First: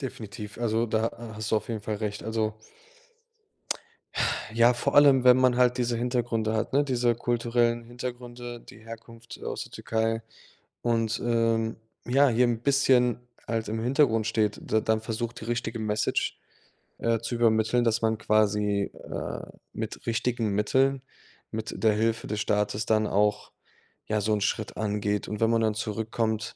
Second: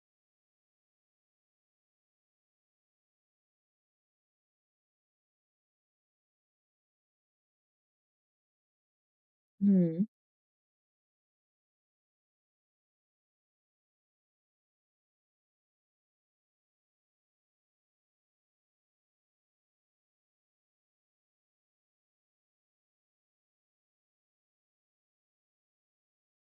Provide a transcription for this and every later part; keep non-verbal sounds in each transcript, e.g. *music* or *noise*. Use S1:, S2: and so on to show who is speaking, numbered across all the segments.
S1: Definitiv. Also da ha hast du auf jeden Fall recht. Also *tsk* *exhales* Ja, vor allem, wenn man halt diese Hintergründe hat, ne, diese kulturellen Hintergründe, die Herkunft, äh, aus der
S2: Mhm.
S1: Türkei und, ähm, ja, hier 'n bisschen halt im Hintergrund steht, d dann versucht, die richtige Message, äh, zu übermitteln, dass man quasi, äh, mit richtigen Mitteln, mit der Hilfe des Staates dann auch, ja, so 'n Schritt angeht und wenn man dann zurück kommt,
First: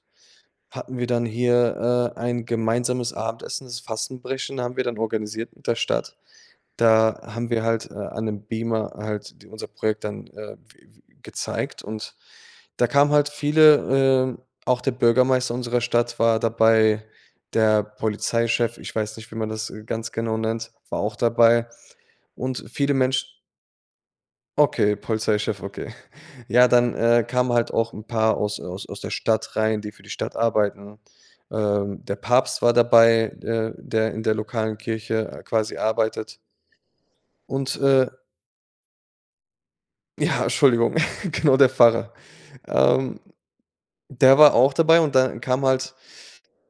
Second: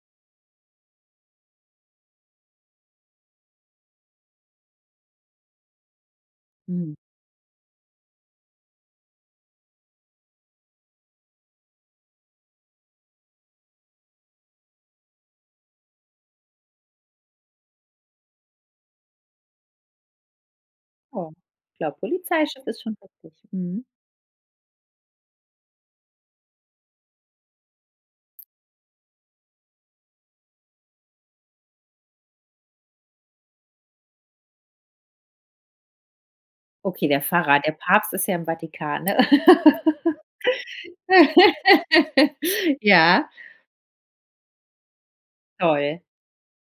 S1: hatten wir dann hier, äh, ein gemeinsames Abendessen, das Fastenbrechen haben wir dann organisiert mit der Stadt.
S2: Mhm.
S1: Da haben wir halt, äh, an 'nem Beamer halt unser Projekt dann, äh, w w gezeigt und da kamen halt viele. Äh, auch der Bürgermeister unserer Stadt war dabei, der Polizeichef ich weiß nicht, wie man das, äh, ganz genau nennt, war auch
S2: Oh.
S1: dabei
S2: Klar,
S1: und
S2: Polizeichef ist
S1: viele
S2: schon richtig.
S1: Mensch
S2: Mhm.
S1: Okay, Polizeichef, okay. *chuckles* Ja, dann, äh, kamen halt auch 'n paar aus, äh aus aus der Stadt rein, die für die Stadt arbeiten. Ähm, der Papst war dabei, äh, der in der lokalen Kirche, äh, quasi arbeitet
S2: Okay, der Pfarrer, der
S1: und, äh
S2: Papst ist ja im Vatikan, ne?
S1: Ja, Entschuldigung, *chuckles* Genau, der Pfarrer,
S2: *laughs*
S1: ähm,
S2: Ja.
S1: der war auch dabei und dann kam halt
S2: Toll.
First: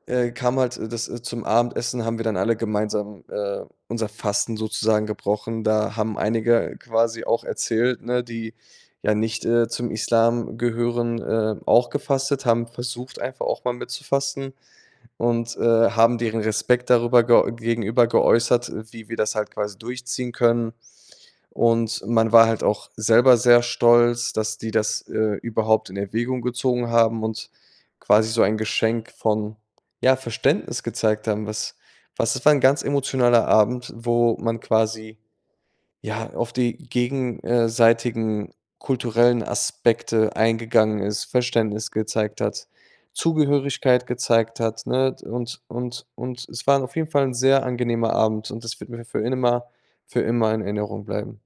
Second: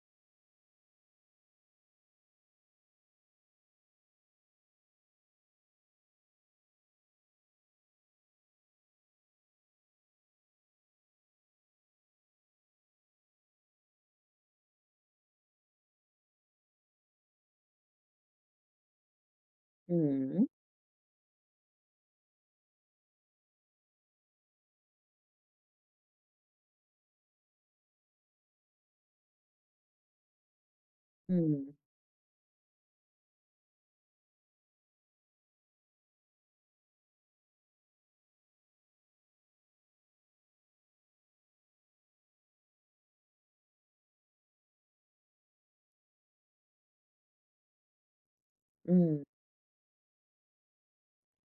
S1: äh, kam halt, äh, das zum Abendessen haben wir dann alle gemeinsam, äh, unser Fasten sozusagen gebrochen. Da haben einige quasi auch erzählt, ne, die ja nicht, äh, zum Islam gehören, ähm, auch gefastet, haben versucht, einfach auch mal mitzufasten *inhales* und, äh, haben deren Respekt darüber ge gegenüber geäußert, wie wir das halt quasi durchziehen
S2: Mhm.
S1: können, und man war halt auch selber sehr stolz, dass die das, äh, überhaupt in Erwägung gezogen haben und quasi so ein Geschenk von, ja, Verständnis gezeigt haben,
S2: Mhm.
S1: was was das war 'n ganz emotionaler Abend, wo man quasi, ja, auf die gegen äh, seitigen kulturellen Aspekte eingegangen ist, Verständnis gezeigt hat, Zugehörigkeit gezeigt hat, ne? D und und und es war auf jeden Fall 'n sehr angenehmer Abend, und das wird mir für
S2: Mhm.
S1: immer für immer in Erinnerung bleiben.